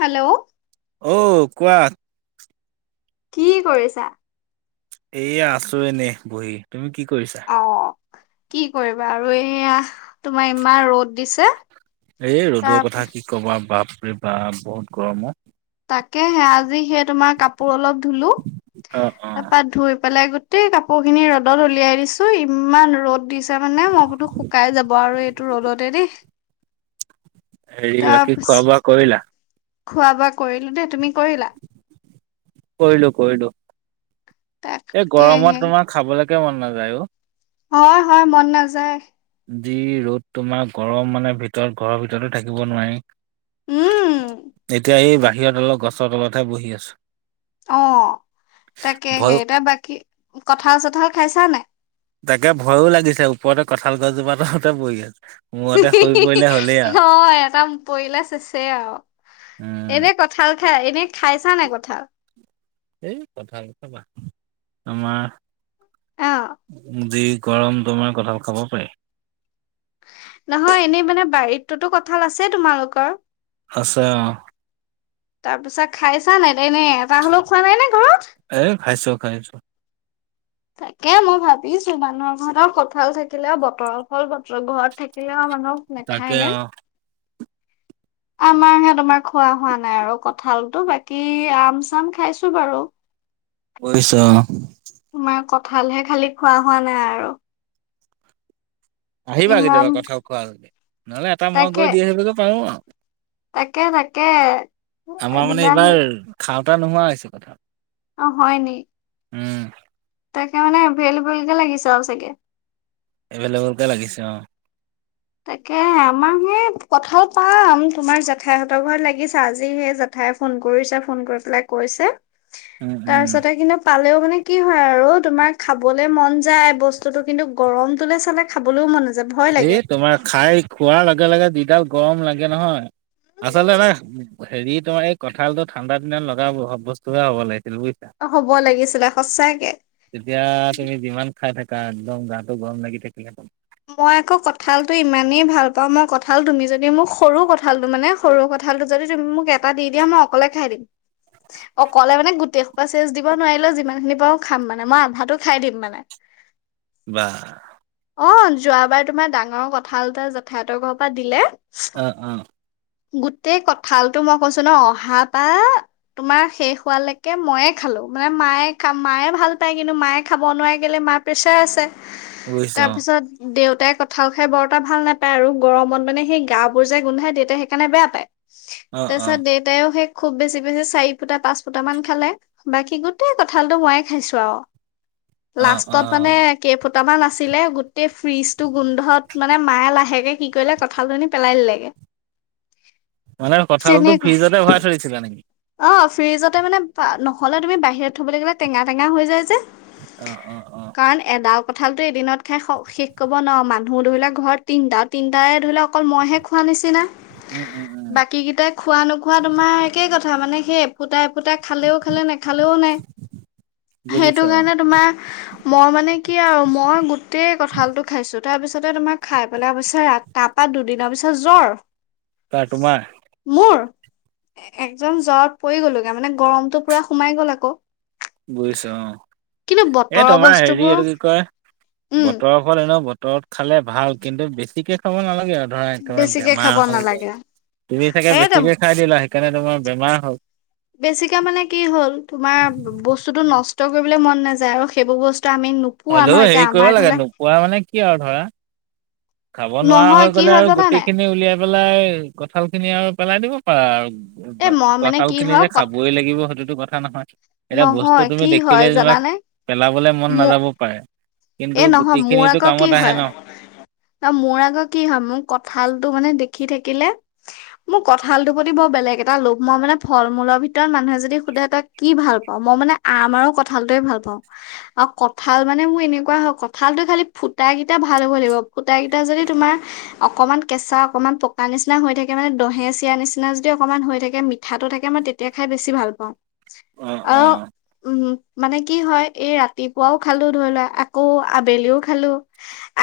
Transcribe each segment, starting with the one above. Hello! অঔ কোৱা। কি কৰিছা? এইয়া আছো এনেই বহি, তুমি কি কৰিছা? অঁ, কি কৰিবা আৰু এইয়া তোমাৰ ইমান ৰ'দ দিছে। এই ৰ'দৰ তাৰ কথা কি ক'বা, বাপৰে বাপ বহুত গৰম ঔ তাকেহে আজি সে তোমাৰ কাপোৰ অলপ ধুলো, অ', অ' তাৰপা ধুই পেলাই গো টেই কাপোৰ খিনি ৰ'দত উলিয়াই দিছো, ইমান ৰ'দ দিছ তামানে মইবোলো শুকাই যাব আৰু এইটো ৰ'দতে দেই। হেৰি বাকি তাৰপিছ খোৱা বোৱা কৰিলা? খোৱা বোৱা কৰিলো দেই তুমি কৰিলা? কৰিলো কৰিলো। এ তাকেহে গৰমত তোমাৰ খাবলেকে মন নাযায় অও। হয় হয় মন নাযায়। যি ৰ'দ তোমাৰ গৰম মানে ভিতৰত ঘৰৰ ভিতৰতো থাকিব নোৱাই। উম এতিয়া এই বাহিৰত অলপ গছৰ তলতহে বহি আছো। অঁ তাকেহে ভয় ইটা বাকী কঠাঁল চঠাঁল খাইছা নাই? তাকে ভয়ো লাগিছে, ওপতে কঁঠাল গছজোপা তলতে বহি আছো। মূৰতে সৰি পৰিলে হ'লেই [unintelligible] আৰু হয়, এটা পৰিলা চেছে আও, উম, এনেই কঁঠাল খাই, এনেই খাইছা নাই কঁঠাল? এই কঁঠাল খোৱা বাদ [unintelligible] আমাৰ অ যি গৰম তোমাৰ কঁঠাল খাব পাৰি? নহয় এনেই মানে, বাৰীটোতো কঁঠাল আছেই তোমালোকৰ? আছে অঁ। তাৰপিছত খাইছা নাই, এনে এটা হ'লেও খোৱা নাই নে ঘৰত? এ খাইছো খাইছো। তাকে মই ভাবিছো, মানুহৰ ঘৰত আও কঁঠাল থাকিলে আও বতৰ ফল বতৰ ঘৰত থাকিলে আও মানুহৰ তাকে নেখায় অ নাই? আমাৰ হে তোমাৰ খোৱা হোৱা নাই আৰু কঁঠালতটো বাকী আম চাম খাইছো বাৰু। [inaudible] বুজিছো অঁ। তোমাৰ কঁঠালহে খালি খোৱা হোৱা নাই আৰু। আহিবা ইমান কেতিয়াবা কঁঠাল খোৱা যদি, নহ'লে এটা মই তাকে গৈ দি আহিবগে পাৰো আও তাকে তাকে। আমাৰ মানে দিবাহি এইবাৰ খাওঁতা নোহোৱা হৈছে কঁঠাল। অঁ হয় নি? উম। তাকে মানে এভেলএবোল কে লাগিছে আও চাগে! এভেলেবলকে লাগিছে অঁ। তাকে আমাৰ হেঁ, কঁঠাল পাম তোমাৰ জেঠাইহঁতৰ ঘৰত লাগিছে আজি সেই জে ঠাইয়ে ফোন কৰিছে, ফোন কৰি পেলাই কৈছে উম। উম তাৰপিছতে কিন্তু পালেও মানে কি হয় আৰু তোমাৰ খাবলে মন যায় বস্তুটো কিন্তু গৰমটোলে চালে খাবলেও মন নাযা এই তোমাৰ খাই খোৱাৰ লগে লগে যি ডাল গৰম লাগে নহয়, আচলতে এটা হেৰি তোমাৰ, এই কঁঠাল টো ঠাণ্ডা দিনত লগা ব বস্তু হে হ'ব লাগিছিল বুজিছা? অ, হ'ব লাগিছিলে সচাকে। তেতিয়া তুমি যিমান খাই থাকা একদম গাটো গৰম লাগি থাকিলে হল। মই আকৌ কঁঠালটো ইমানেই ভাল পাওঁ, মই কঁঠাল তুমি যদি মোৰ সৰু কঠালটো মানে সৰু কঁঠালটো যদি তুমি মোক এটা দি দিয়া মই অকলে খাই দিম। অকলে মানে গোটেই সোপা চেচ দিব নোৱাৰিলেও যিমান খিনি পাওঁ খাম মানে মই আন্ধাতো খাই দিম মানে বাহ অ', যোৱাবাৰ তোমাৰ ডাঙৰ কঠাল এটা জেঠাই হতৰ ঘৰৰ পৰা দিলে অ', অ'। গোটেই কঁঠালটো মই কৈছো ন অহাপা তোমাৰ শেষ হোৱালৈকে ময়ে খালো, মানে মায়ে মায়ে ভাল পায় কিন্তু মায়ে খাব নোৱাৰে কেলে মা পেছাৰ আছে। বুজিছো তাৰপিছত দেউতাই কঠাল খাই বৰ এটা ভাল নাপায়। আৰু গৰমত মানে সেই গা বোৰ যে গোন্ধাই দেউতাই সেইকাৰণে বেয়া পায়। অ তাৰ অ পিছত দেউতাইও সেই খুব বেছি বেছি চাৰি ফুটা পাঁচ ফুটা মান খালে বাকী গোটেই কঁঠালতটো ময়ে খাইছো আৰু অ অ লাষ্টত মানে অ কেইফুটামান আছে [unintelligible] গোটেই ফ্ৰিজ টো গোন্ধত মানে মায়ে লাহেকে কি কৰিলে কঁঠাল আনি পেলাই দিলেগে। [inaudible] মানে কঁঠালটো তেনেকুৱা ফ্ৰিজতে ভৰাই থৈ দিছিলে নি? অ', ফ্ৰিজতে মানে নহলে তুমি বাহিৰত থবলৈ গ'লে টেঙা টেঙা হৈ যায় যে। অ', অ', অ'। কাৰণ এডাল কঠালটো এদিনত খাই শেষ কব নোৱাৰে। মানুহ ধৰি লও ঘৰত তিনটা, তিনিটাৰে ধৰি লও অকল মইহে খোৱা নিচিনা। উম, উম, উম, বাকী কেইটাই খোৱা নোখোৱা তোমাৰ একেই কথা মানে সেই ফুটা এ পুটা খালেও খালে নে খালেও নাই সেইটো বুজিছোঁ অ', কাৰণে তোমাৰ মই মানে কি আৰু মই গো গোটেই কঁঠালটো খাইছো। তাৰ পিছতে তোমাৰ খাই পেলাই অৱশ্যে তাৰপা দুদিনৰ পিছত জ্বৰ। কাৰ তোমাৰ? মোৰ, একদম জ্বৰত পৰি গ'লোগে মানে গৰমতটো পুৰা সোমাই গ'ল আকৌ। বুজিছো অ',, কিন্তু এ বতৰৰ তোমাৰ হেৰি বস্তুবোৰ এইটো কি কয় উম বতৰৰ ফল এনেও বতৰত খালে ভাল। কিন্তু বেছিকে খাব নালাগে আৰু ধৰা তমাৰ বেছিকে বেমাৰ খাব হৈ গল। নালাগে তুমি চাগে সেইটোৱে বেছিকে খাই দিলা সেইকাৰণে তোমাৰ বেমাৰ হল। বেছিকে মানে কি হ'ল, তোমাৰ বস্তুতো নষ্ট কৰিবলে মন নাযায়। আৰু সেইবোৰ বস্তু আমি নোপোৱা ন হলেও এতিয়া হেৰি কৰিব আমাৰ লাগে। ধৰি লোৱা নোপোৱা মানে কি আৰু ধৰা খাব নোৱাৰা নহয় হৈ কি গলে হয় আৰু জানা গুটি নাই খিনি উলিয়াই পেলাই কঁঠাল খিনি আৰু পেলাই দিব পাৰা এ আৰু। মই মানে কথাল কি খিনি হয় যে ক খাবই লাগিব সেইটোতো কথা নহয়। এতিয়া বস্তু নহয় তুমি কি হয় দেখিলে তোমাক জানানে পেলাবলে মন মোক নাযাবই পাৰে। এ, কিন্তু নহয় মোৰ গোটেইখিনিতো আকৌ কি কামত আহে হয় ন অ', মোৰ আক কি হয়, মোৰ কঁঠালটো মানে দেখি থাকিলে মোৰ কঁঠালটোৰ প্ৰতি বৰ বেলেগ এটা লোভ। মই মানে ফল মূলৰ ভিতৰত মানুহে যদি সোধে তাক কি ভাল পাওঁ, মই মানে আম আৰু কঁঠালটোয়ে ভাল পাওঁ আৰু কঁঠাল মানে মোৰ এনে কোৱা হয় কঁঠালটো খালি ফুটা কেইটা ভাল হ'ব লাগিব, ফুটা কেইটা যদি তোমাৰ অকমান কেঁচা, অকনমান পকা নিচিনা হৈ থাকে মানে দহে চিৰা নিচিনা যদি অকনমান হৈ থাকে, মিঠাটো থাকে মানে তেতিয়া খাই বেছি ভাল পাওঁ। অঁ আৰু অঁ উম মানে কি হয় এই ৰাতিপুৱাও খালো ধৰি লোৱা আকৌ আবেলিও খালো,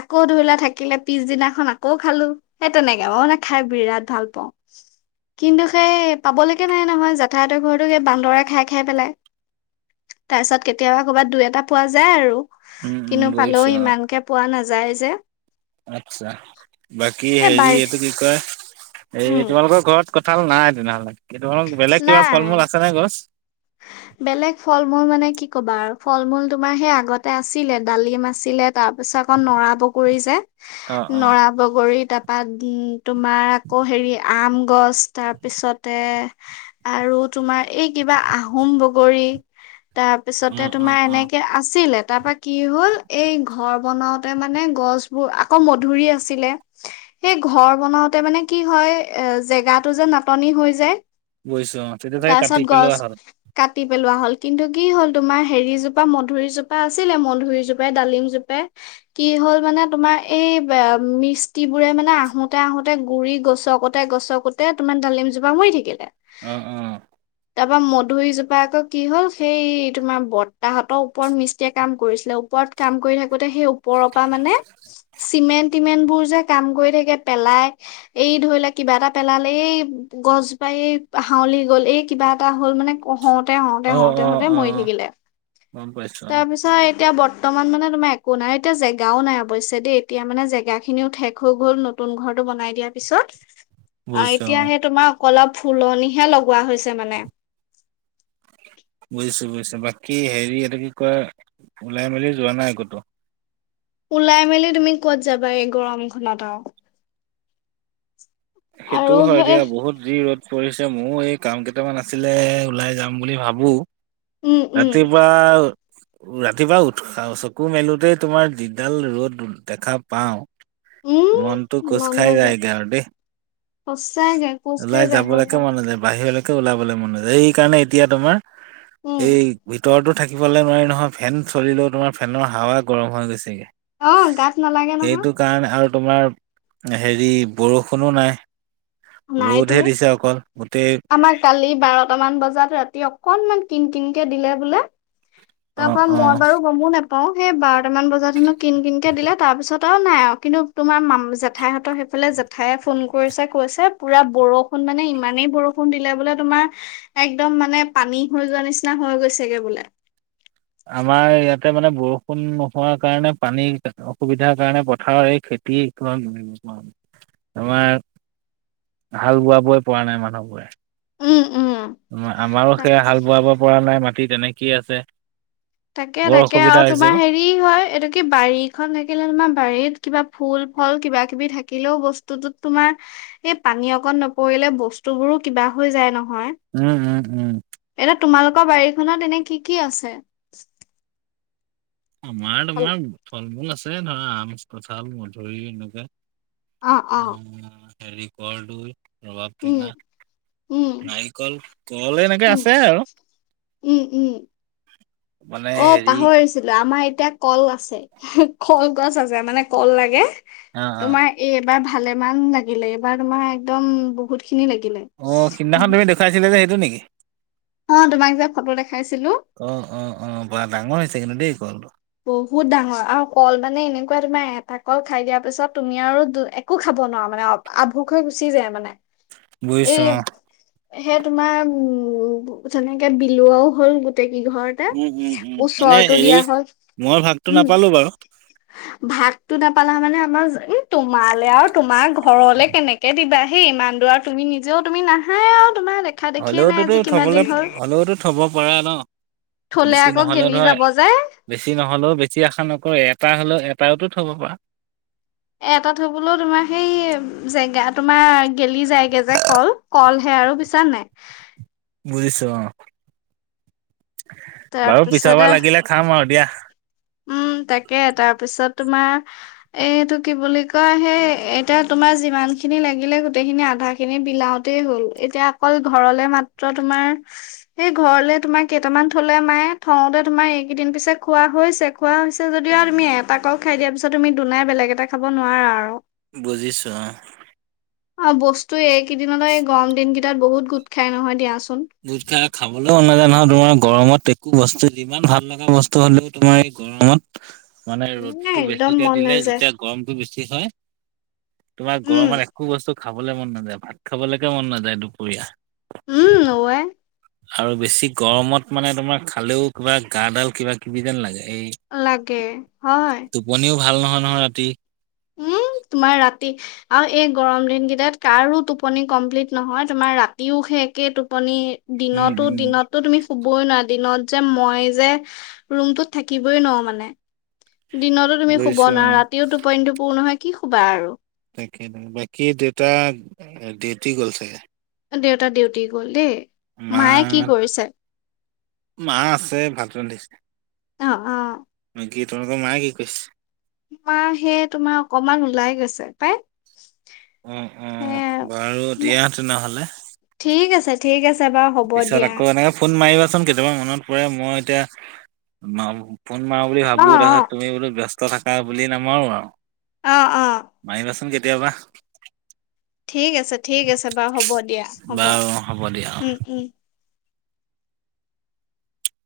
আকৌ ধৰি লোৱা থাকিলে পিছদিনাখন আকৌ খালো। সেই তেনেকে মই মানে খাই বিৰাট ভাল পাওঁ। কিন্তু সেই পাবলৈকে নাই নহয়। জেঠাই ঘৰতো এই বান্দৰে খাই খাই পেলাই। তাৰ পিছত কেতিয়াবা কৰ'বাত দুই এটা পোৱা যায় আৰু। উম উম কিন্তু পালেওঁ বুজিছো অঁ ইমানকে পোৱা নাযায় যে। আচ্ছা বাকী এ হেৰি বাৰ এইটো কি কয় এই উম তোমালোকৰ ঘৰত কঠাল নাই তেনেহ'লে বেলেগ কিবা নাই। ফল-মূল আছে নে গছত? বেলেগ ফল-মূল মানে কি ক'বা আৰু ফল-মূল তোমাৰ সেই আগতে আছিলে, ডালিম আছিলে‌। তাৰ পিছত আকৌ নৰা বগৰী যে অঁ অঁ নৰা বগৰী। তাৰপা উম', তোমাৰ আকৌ হেৰি আম গছ তাৰ তাৰ পিছতে আৰু তোমাৰ এই কিবা আহোম বগৰী, তাৰ তাৰ পিছতে অঁ অঁ তোমাৰ অঁ এনেকে আছিলে। তাৰপা কি হ'ল এই ঘৰ বনাওতে মানে গছবোৰ আকৌ মধুৰি আছিলে। সেই ঘৰ বনাওতে মানে কি হয় এ' জেগাটো যে নাটনি হৈ যায়। গৈছে। অ' তেতিয়া থাকে কাটি তাৰপিছত পেলও আহ গছ কাটি পেলোৱা হ'ল কিন্তু কি হ'ল তোমাৰ হেৰিজোপা মধুুৰীজোপা আছিলে। মধুৰিজোপাই ডালিম জোপাই কি হ'ল মানে তোমাৰ এই মিস্তিবোৰে মানে আহোতে আহোতে গুৰি গছকত গছকুতে তোমাৰ ডালিম জোপা মৰি থাকিলে। অ', অ',। তাৰপ ম' দুইজোপা আকৌ কি হ'ল সেই তোমাৰ বৰ্তাহঁতৰ ওপৰত মিস্ত্ৰীয়ে কাম কৰিছিলে। ওপৰত কাম কৰি থাকোতে সেই ওপৰৰ পৰা মানে চিমেণ্ট-টিমেণ্ট বোৰ যে কাম কৰি থাকে পেলাই, এই ধৰি লোৱা কিবা এটা পেলালে এই গছ জোপা এই হাউলি গ'ল, এই কিবা এটা হ'ল। মানে কত হওঁতে অঁ হওঁতে অঁ হওঁতে মৰি অঁ থাকিলে। গম পাইছো অঁ তাৰ পিছত এতিয়া বৰ্তমান মানে তোমাৰ একো নাই এতিয়া জেগাও নাই অৱশ্য দেই, এতিয়া মানে জেগাখিনিও ঠক হৈ গ'ল। নতুন নতুন ঘৰটো বনাই দিয়াৰ পিছত। আহ বুজিছো এতিয়া অ সেই তোমাৰ অ' অলপ ফুলনিহে লগোৱা হৈছে মানে। বুজিছো বুজিছো বাকী হেৰি এটা কি কয়, ওলাই মেলি যোৱা নাই কটো? ওলাই মেলি তুমি কত যাবা এই গৰমখনত আৰু। আৰু আৰু সেইটোও হয় দিয়া সেই বহুত যি ৰ'দ পৰিছে মোৰ এই কাম কেইটামান আছিলে ওলাই যাম বুলি ভাবো! উম উম ৰাতিপুৱা ৰাতিপুৱা উৎস চকু মেলোতেই তোমাৰ যিডাল ৰ'দ দেখা পাওঁ। মনটো উম খোচ মন খাই নাযায় যায়গে আৰু দেই। সঁচাকে কোচ খাই ওলাই যায় যাবলৈকে সঁচাই মন নাযায়। বাহিৰলৈকে ওলাবলে মনায় সেইকাৰণে এতিয়া তোমাৰ উম এই উতৰতো থাকিবলৈ নোৱাৰি নহয়, ফেন চলিলেও তোমাৰ ফেনৰ হাৱা গৰম হৈ গৈছেগে। অ', গাত নালাগে নহয়। কাৰণ আৰু তোমাৰ হেৰি বৰষুণো নাই। নাইতো ৰ'দহে দিছে অকল গোটেই। আমাৰ কালি বাৰট মান বজাত, ৰাতি অকনমান কিন কিনকে দিলে বোলে। তাৰ অ', পৰা মই অ', বাৰু গমো নাপাওঁ। অ' সেই বাৰটামান বজাত হেনো কিন কিনকে দিলে, তাৰ পিছত আৰু নাই আৰু কিন্তু তোমাৰ ম' জেঠাইহঁতৰ সেইফালে ঠাই ফোন কৰিছে কৈছে পুৰা বৰষুণ মানে ইমানেই বৰষুণ কোন দিলে বোলে তোমাৰ, একদম মানে পানী হৈ যোৱা নিচিনা হৈ গৈছেগে বোলে। আমাৰ ইয়াতে মানে বৰষুণ নোহোৱাৰ কাৰণে পানীৰ অসুবিধাৰ কাৰণে পথাৰৰ এই খে তি [inaudible] আমাৰ হাল বোৱাবই পৰা নাই মানুহবোৰে‌। উম উম। আমাৰো তাক সেয়া হাল বোৱাব পৰা নাই মাটি তেনেকেইে আছে। তাকে বৰ তাকে অসুবিধা আৰু হৈছে তোমাৰ অ'। হেৰি ফ্ৰি হয় এইটো কি বাৰীখন থাকিলে তোমাৰ বাৰীত কিবা ফুল ফল কিবা কিবি থাকিলেও ব স্তুত তোমাৰ এই পানী অকণ নপৰিলে বস্তু বোৰো কিবা হৈ যায় নহয়। উম উম উম। এতিয়া তোমালোকৰ বাৰীখনত এনে কি কি আছে? আমাৰ অ তোমাৰ ফল মূল আছে ধৰা আমছ কঁঠাল মধুৰি এনকে। অ আহ হেৰি কৰ্দই, ৰবাপ উম টেঙা, উম নাৰিকল, কল এনেকে উম আছে আৰু। উম উম। মানে অ হেৰি পাহৰিছিলো আমাৰ এতিয়া কল আছে কলগছ আছে মানে কল লাগে। অ', অ'। তোমাৰ এই এবাৰ ভালেমান লাগিলে, এইবাৰ তোমাৰ একদম বহুত খিনি লাগিলে। অ সিদিনাখন তুমি দেখুৱাইছিলা যে সেইটো নেকি। অ তোমাক যে ফটো দেখাইছিলো। অ অ অ বা ডাঙৰ হৈছে কিন্তু দেই কল। বহুত ডাঙৰ আৰু কল মানে এনেকুৱা তোমাৰ এটা কল খাই দিয়াৰ পিছত তুমি আৰু দু এ কো খাব নোৱাৰা মানে আভুষ হৈ গুচি যায় মানে, বুজিছো এই অ সেই তোমাৰ উম তেনেকে বিলুৱও হল গোটেই কি ঘৰত। উম উম উম এনে হেৰি মই ভাগটো উম নাপালো বাৰু। ভাগতো নাপালা মানে আমাৰ উ তোমালে আৰু তোমাৰ ঘৰলে কেনেকে দিবা সেই ইমান দূৰাত তুমি নিজেও তুমি নাহা তোমাৰ দে হলিউটোতো থবলৈ হলিউটো থব পৰা ন। থলে বেছি আকৌ নহলে গেলি ধৰ। যাব যে বেছি নহ'লেও বেছি আশা নকৰে এটা হলেও এটাতো থব পাৰা। এটা থবলৈও তোমাৰ সেই জেগা তোমাৰ গেলি যায়গে যে কল। কলহে আৰু বুজিছা নাই? বুজিছো অ, বাৰু পিছৰ তাৰপিছতে বাৰ লাগিলে খাম আৰু দিয়া। উম তাকে তাৰপিছত তোমাৰ এইটো কি বুলি কয় সেই এতিয়া তোমাৰ যিমান খিনি লাগিলে গোটেইখিনি আধা খিনি বিলও তে গল, এতিয়া অকল ঘৰলে মাত্ৰ তোমাৰ সেই ঘৰলে তোমাৰ কেইটামান থলে মায়ে থওতে তোমাৰ এইকেইদিন পিছে খোৱা হৈছে। খোৱা হৈছে যদি আৰু তুমি এটা কল খাই দিয়া পিছত তুমি দুনাই বেলেগ এটা খাব নোৱাৰা আৰু। বুজিছোঁ আ। আৰু বস্তু এইকেইদিনলৈ গৰম দিন কেইটাত বহুত গোট খাই নহয় দিয়াচোন। দুধ খাই খাবলৈও মন নাজাই নহয় তোমাৰ গৰমত একো বস্তু যিমান ভাল এনেকুৱা বস্তু হ'লেও তোমাৰ এই গৰমত মানে ৰ'দতটো একদম বেছিকে মন দিলে নাযায় যেতিয়া গৰমটো বেছি হয়। তোমাৰ উম গৰমত একো বস্তু খাবলে মন নাযায়, ভাত খাবলৈকে মন নাযায় দুপৰীয়া। উম নোৱায়ে। আৰু বেছি গৰমত মানে তোমাৰ খালেও কিবা গাডাল কিবা কিবি যেন লাগে, এই লাগে হয়। টোপনিও ভাল নহয়, নহয় ৰাতি। উম, তোমাৰ ৰাতি। আৰু এই গৰম দিনকেইটাত কাৰো টোপনি কমপ্লিট নহয় তোমাৰ ৰাতিও সে একে টোপনি। উম দিনতো, উম দিনতো তুমি হুবই নোৱাৰা দিনত যে মই যে ৰুমতোত থাকিবই নোৱাৰো মানে। দিনতো তুমি শুব বুজিছো অ নোৱাৰা ৰাতিও টোপনিটো পুৰ নহয় কি শুবা আৰু। তাকে ত বাকী দেউটা ডিউটি গ'ল চাগে। দেউতা ডিউটি গ'ল দেই মা মায়ে কি কৰিছে? মা আছে ভাত ৰান্ধিছে, অ', অ', বাকী কি তোমালোকৰ মায়ে কি কৰিছে। মা সেয়ে তোমাৰ অকমান ওলাই গৈছে পাই। অ', অ', সেয়া বাৰু দিয়া তেনেহ'লে। ঠিক আছে। ঠিক আছে বাৰু। হ'ব পিছত দিয়া, আকৌ এনেকে ফোন মাৰিবাচোন কেতিয়াবা মনত পৰে মই এতিয়া ফোন মাৰো বুলি অ', ভাবোঁ অ', তাৰপিছত তুমি বোলো ব্যস্ত থাকা বুলি নামাৰো আৰু। অ', অ'। মাৰিবাচোন কেতিয়াবা। ঠিক আছে, ঠিক আছে বাৰু হ'ব দিয়া হ'ব বাৰু হ'ব দিয়া। উম, উম।